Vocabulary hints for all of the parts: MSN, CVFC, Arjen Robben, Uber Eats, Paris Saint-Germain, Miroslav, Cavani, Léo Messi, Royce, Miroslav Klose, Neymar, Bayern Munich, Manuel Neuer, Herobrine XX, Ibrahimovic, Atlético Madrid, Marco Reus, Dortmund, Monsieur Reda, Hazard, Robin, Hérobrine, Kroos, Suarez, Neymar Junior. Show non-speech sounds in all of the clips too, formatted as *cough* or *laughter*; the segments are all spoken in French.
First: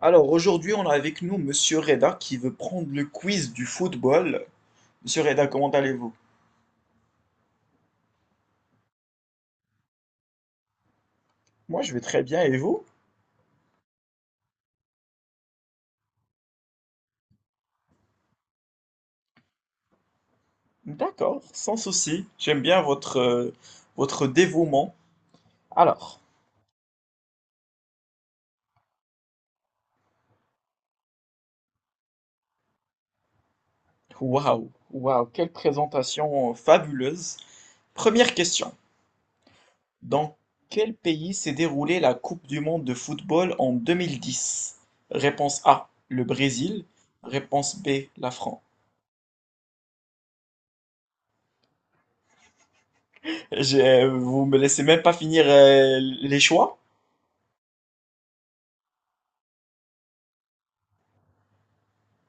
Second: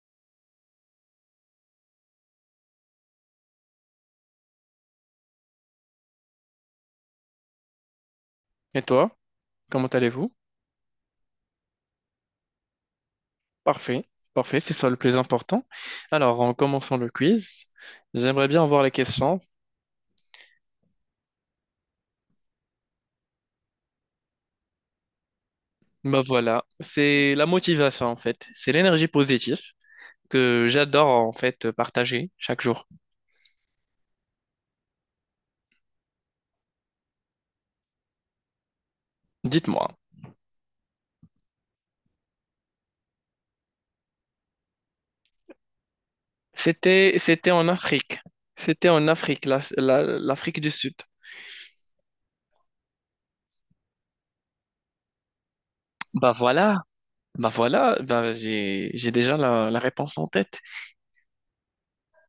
Alors aujourd'hui, on a avec nous Monsieur Reda qui veut prendre le quiz du football. Monsieur Reda, comment allez-vous? Et toi, comment allez-vous? Moi, je vais très bien et vous? Parfait, parfait, c'est ça le plus important. Alors, en commençant le quiz, j'aimerais bien avoir les questions. D'accord, sans souci. J'aime bien votre dévouement. Bah Alors, voilà, c'est la motivation en fait, c'est l'énergie positive que j'adore en fait partager chaque jour. waouh, waouh, quelle présentation fabuleuse. Première question. Dites-moi, Dans quel pays s'est déroulée la Coupe du monde de football en 2010? Réponse A, le Brésil. c'était en Réponse B, Afrique, la France. c'était en Afrique, l'Afrique du Sud. Vous me laissez même pas finir, Bah les choix? voilà, bah voilà, bah j'ai déjà la réponse en tête.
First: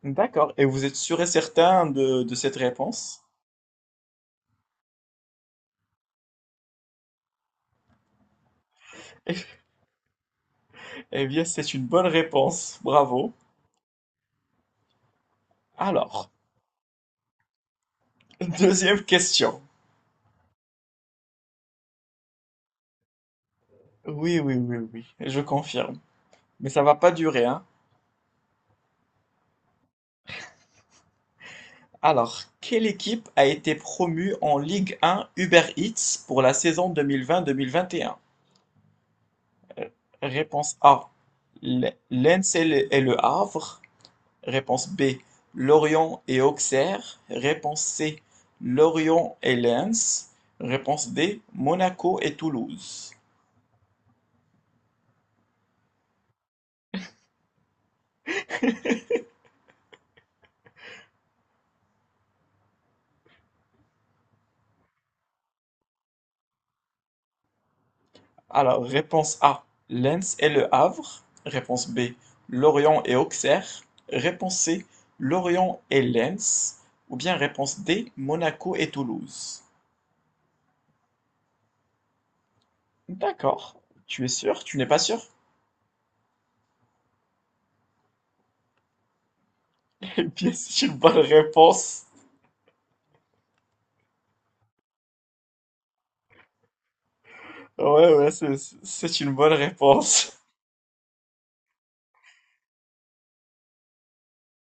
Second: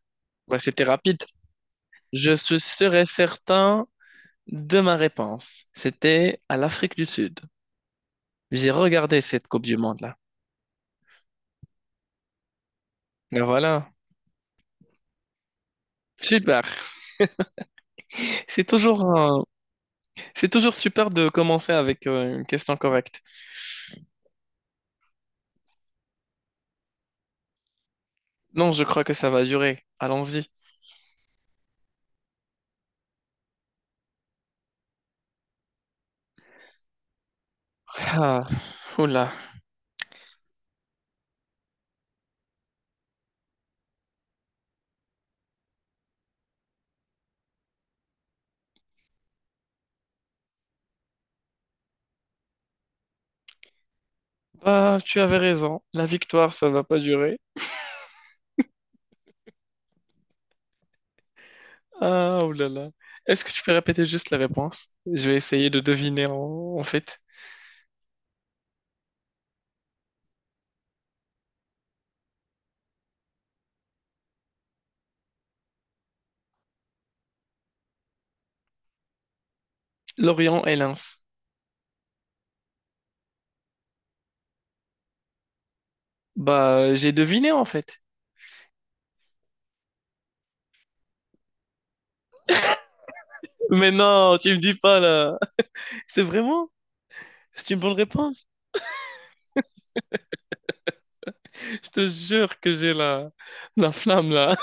D'accord. Bah Et c'était vous êtes sûr rapide. et certain de Je cette suis sûr et réponse? certain de ma réponse. C'était à l'Afrique du Sud. J'ai regardé cette *laughs* Coupe du Monde-là. Eh bien, c'est une bonne réponse. Bravo. Et voilà. Alors, Super. *laughs* C'est deuxième toujours, euh, question. c'est toujours super de commencer avec une question correcte. Oui, oui, oui, oui, je confirme. Mais ça va pas durer, hein. Non, je crois que ça va durer. Allons-y. Alors, quelle équipe a été promue en Ligue 1 Uber Eats pour la saison 2020-2021? Ah, oula. Euh, Réponse A, Lens et le Havre. Réponse B, Lorient et Auxerre. Réponse C, Lorient et Lens. Réponse D, Monaco et Toulouse. Bah, tu avais raison. La victoire, ça va pas durer. Ah, oulala. Est-ce que tu peux répéter juste la réponse? Je vais essayer de deviner en fait. Alors, réponse A, Lens et Le Havre. Réponse B, Lorient et Auxerre. Réponse C, Lorient et Lens. Ou bien réponse D, Monaco et Toulouse. Lorient et Lens. D'accord. Tu es sûr? Tu n'es pas sûr? Bah, j'ai deviné en fait. *laughs* Eh bien, c'est une bonne réponse. Mais non, tu me dis pas là. C'est vraiment? C'est une bonne Ouais, ouais, réponse. c'est une bonne réponse. Je te jure que j'ai la flamme là.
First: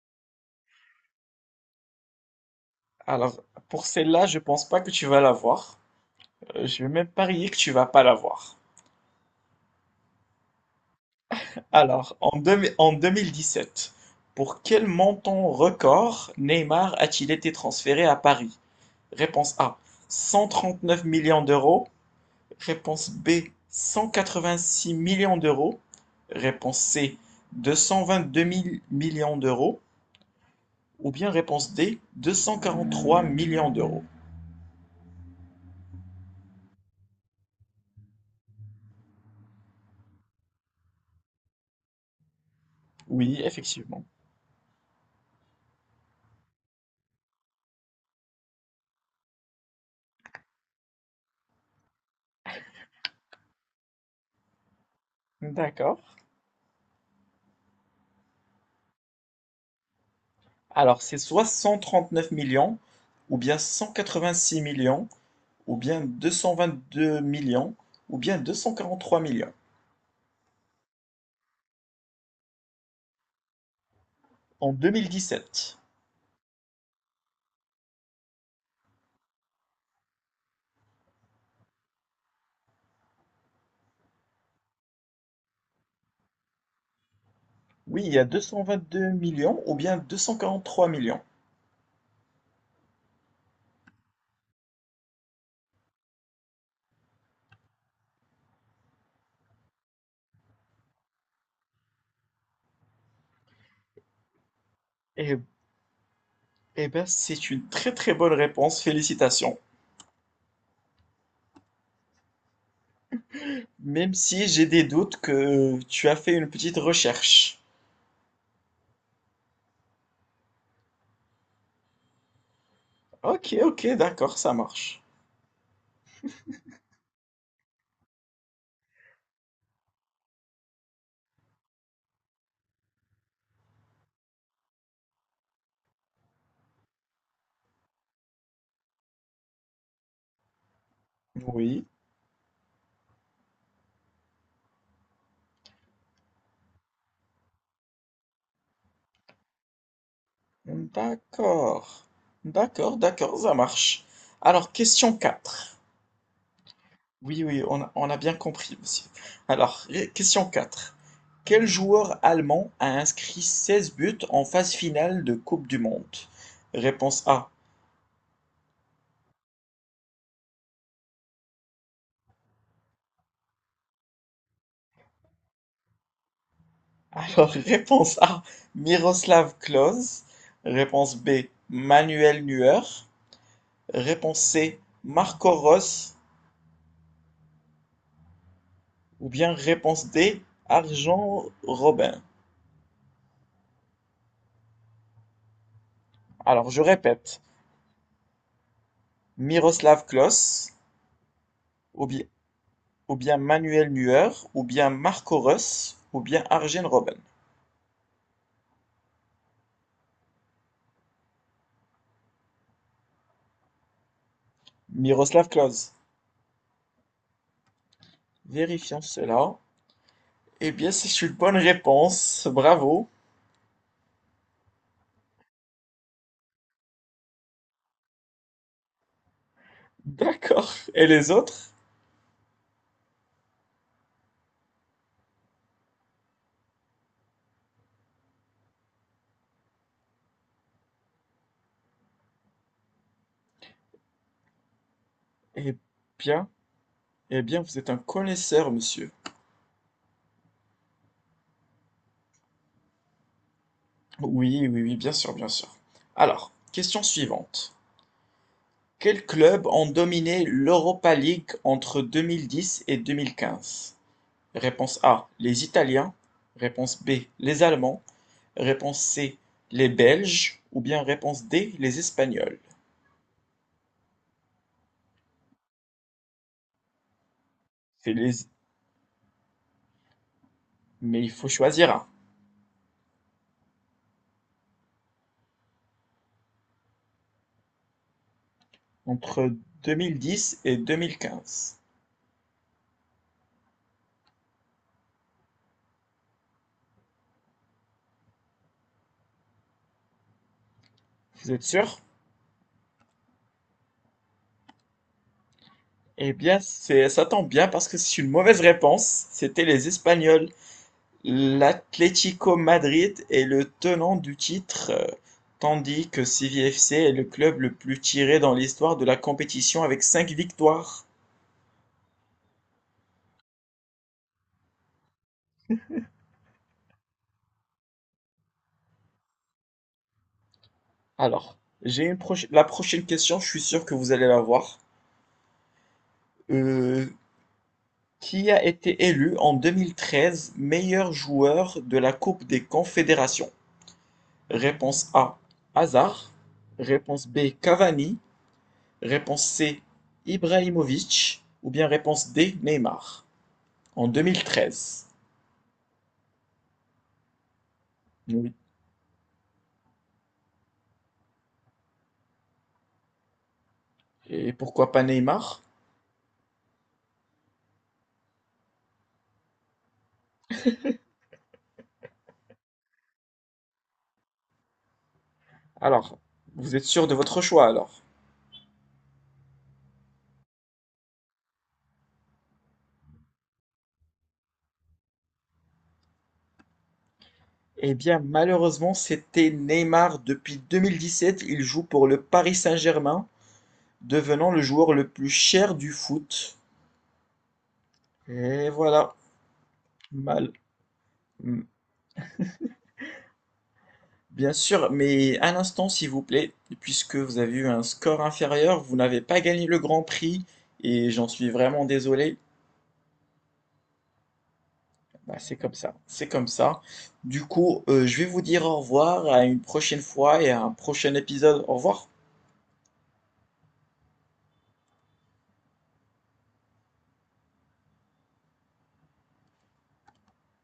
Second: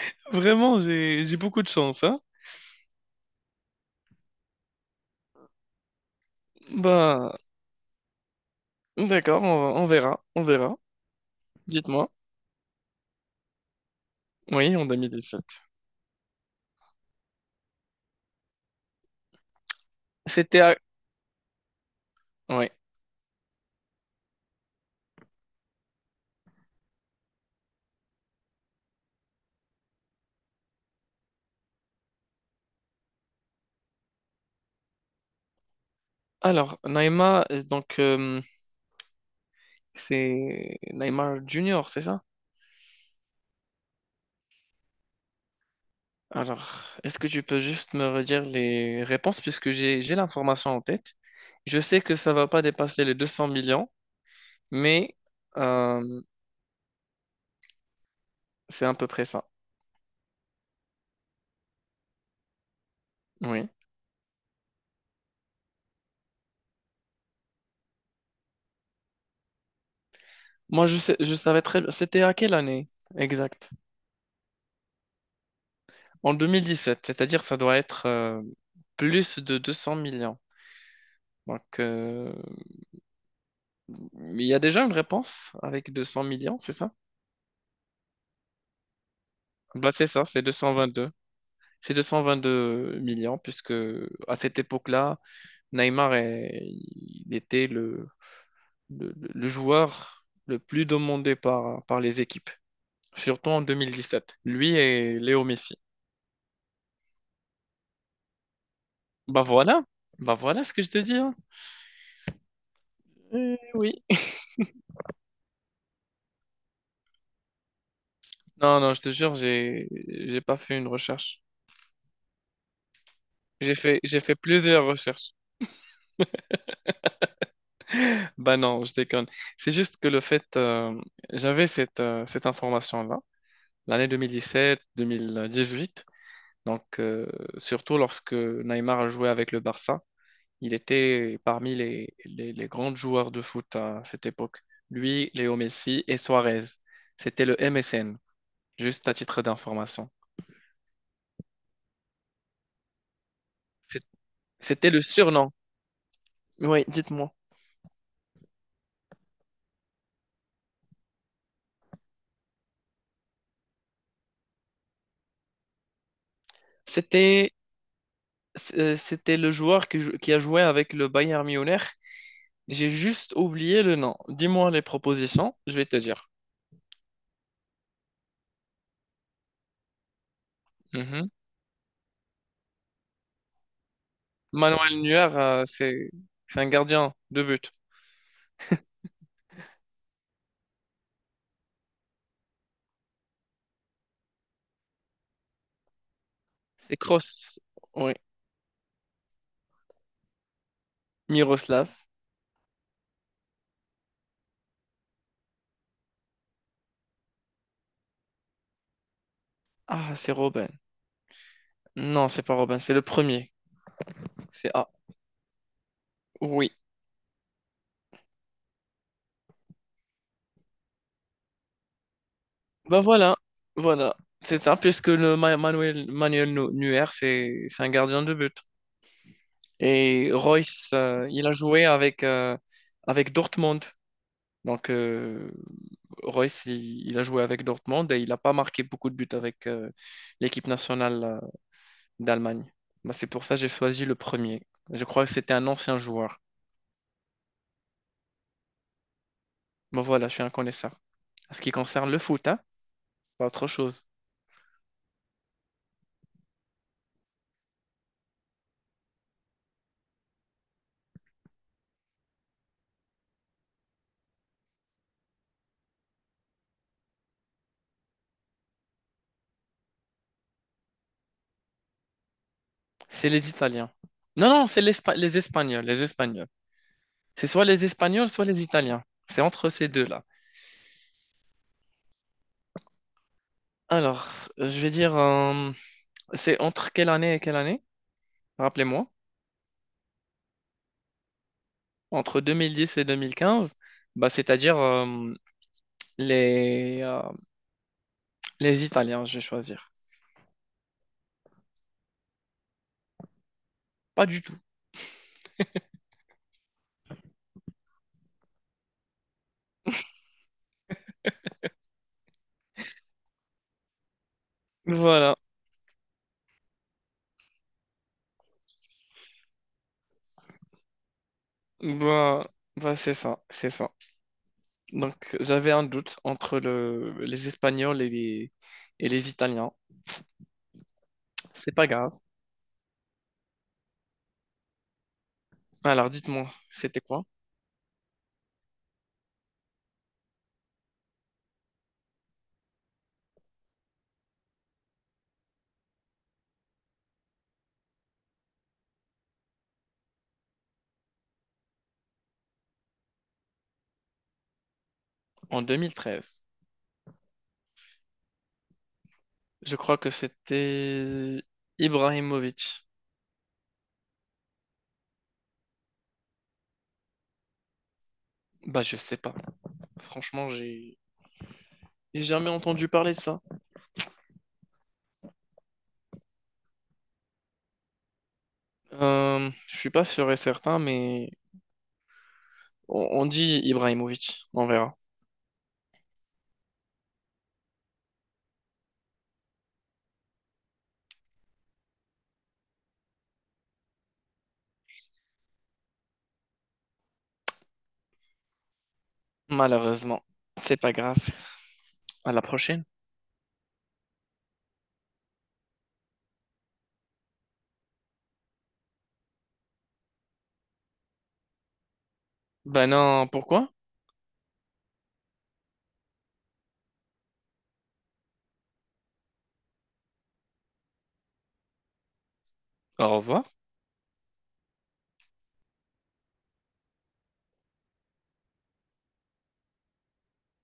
*laughs* Vraiment, j'ai beaucoup de chance, hein. Alors, pour celle-là, je pense pas que tu vas l'avoir. Je vais même Bah, parier que tu vas pas l'avoir. d'accord, on verra, on verra. Dites-moi. Alors, en 2017, pour Oui, en quel 2017. montant record Neymar a-t-il été transféré à Paris? Réponse A, cent C'était à... trente neuf millions d'euros. Ouais. Réponse B, 186 millions d'euros. Réponse C, 222 mille millions d'euros. Ou bien réponse D, 243 millions d'euros. Alors, Naïma, donc, c'est Neymar Junior, c'est ça? Oui, effectivement. Alors, est-ce que tu peux juste me redire les réponses puisque j'ai l'information en tête. Je sais que ça va pas dépasser les 200 millions, mais D'accord. euh, c'est à peu près ça. Alors, c'est soit 139 millions, ou bien Oui. 186 millions, ou bien 222 millions, ou bien 243 millions. Moi, je sais, je savais très bien. C'était à quelle année exact? En 2017. En 2017, c'est-à-dire ça doit être plus de 200 millions. Donc, il y a déjà une réponse avec 200 millions, c'est ça? Oui, il y a 222 millions, ou Bah, bien c'est deux ça, cent c'est quarante-trois 222. millions. C'est 222 millions, puisque à cette époque-là, il était le joueur le plus demandé par, par les équipes, surtout en 2017. Lui et Eh, Léo Messi. eh ben, c'est une très très bonne réponse, Bah félicitations. voilà, bah voilà ce que je te dis. Hein. Oui. Même si j'ai des doutes que tu as fait une petite recherche. Non, non, je te jure, j'ai pas fait une recherche. Ok, J'ai ok, fait j'ai fait d'accord, ça plusieurs marche. recherches. *laughs* Bah non, je déconne. C'est juste que le fait j'avais cette cette information-là, l'année 2017, 2018. Donc surtout lorsque Neymar a joué avec le Barça, il était parmi Oui, les grands joueurs de foot à cette époque. Lui, Léo Messi et Suarez. C'était le MSN, juste à titre d'information. d'accord. D'accord, d'accord, ça C'est- marche. Alors, C'était le question surnom. 4. Oui, dites-moi. Oui, oui, on a bien compris, monsieur. Alors, Question quatre. Quel joueur allemand a inscrit 16 buts en phase finale de Coupe du Monde? Réponse A. C'était C'était le joueur qui, qui a joué avec le Bayern Munich. J'ai juste oublié le nom. Dis-moi les propositions, je vais te dire. Alors, *laughs* réponse A, Miroslav Klose. Réponse Mhm. B, Manuel Neuer. Réponse C, Manuel Neuer, Marco Rose. c'est un gardien de but. Ou bien réponse D, Arjen Robben. Alors, je C'est répète, Kroos. Oui. Miroslav Klose, Miroslav. ou bien ou bien Manuel Neuer, ou bien Marco Reus, ou bien Arjen Robben. Ah, c'est Robin. Non, c'est pas Robin, c'est le premier. C'est A. Miroslav Klose. Oui. Vérifions cela. Eh bien, c'est une bonne réponse. Ben Bravo. voilà, voilà. C'est ça, puisque Manuel, Neuer, c'est un gardien de but. Et D'accord. Royce, Et les il a autres? joué avec, avec Dortmund. Donc, Royce, il a joué avec Dortmund et il n'a pas marqué beaucoup de buts avec l'équipe nationale d'Allemagne. Bah, c'est pour ça que j'ai choisi le premier. Je crois que c'était un Eh ancien joueur. bien, eh bien, vous êtes un connaisseur, monsieur. Mais voilà, je suis un connaisseur. En ce qui concerne le foot, hein, pas autre chose. Oui, oui, oui, bien sûr, bien sûr. Alors, question suivante. Quels clubs ont dominé l'Europa League entre 2010 et 2015? Réponse A, les Italiens. Réponse B, les Allemands. Réponse C, les Belges. Ou bien réponse D, les Espagnols. C'est les Italiens. Non, non, les Espagnols, les Espagnols. C'est soit les C'est Espagnols, les- soit les Italiens. C'est entre ces deux-là. Mais il faut choisir un. Alors, je vais dire, c'est entre quelle année et quelle année? Rappelez-moi. Entre 2010 et 2015. Entre 2010 et 2015, bah, c'est-à-dire les, les Italiens, je vais choisir. Vous êtes sûr? Pas du tout. Eh bien, ça tombe bien parce que c'est une mauvaise réponse. C'était les Espagnols. L'Atlético Madrid est le tenant du titre, Voilà. tandis que CVFC est le club le plus tiré dans l'histoire de la compétition avec 5 victoires. Bah, bah, c'est ça, c'est ça. Donc, j'avais un doute entre les Espagnols et et les Italiens. Alors, C'est pas grave. La prochaine question, je suis sûr que vous allez la voir. Alors, dites-moi, c'était Euh, quoi? qui a été élu en 2013 meilleur joueur de la Coupe des Confédérations? Réponse A, Hazard. Réponse B, Cavani. Réponse C, Ibrahimovic. Ou bien réponse D, Neymar. En 2013. En 2013, Oui. je crois que c'était Ibrahimovic. Et pourquoi pas Neymar? Bah, je sais pas. Franchement, j'ai jamais entendu parler de ça. Alors, vous êtes sûr de votre choix alors? Je suis pas sûr et certain, mais on dit Ibrahimovic. On verra. Eh bien, malheureusement, c'était Neymar. Depuis 2017, il joue pour le Paris Saint-Germain, devenant le joueur le plus cher du foot. Et voilà. Malheureusement, Mal. c'est pas grave. Mm. À la prochaine. Bien sûr, mais un instant, s'il vous plaît, puisque vous avez eu un score inférieur, vous n'avez pas gagné le Grand Prix, et j'en suis vraiment désolé. Ben non, pourquoi? Bah, c'est comme ça, c'est comme ça. Du coup, je vais vous dire au revoir à une prochaine fois et à un prochain épisode. Au revoir. Au revoir.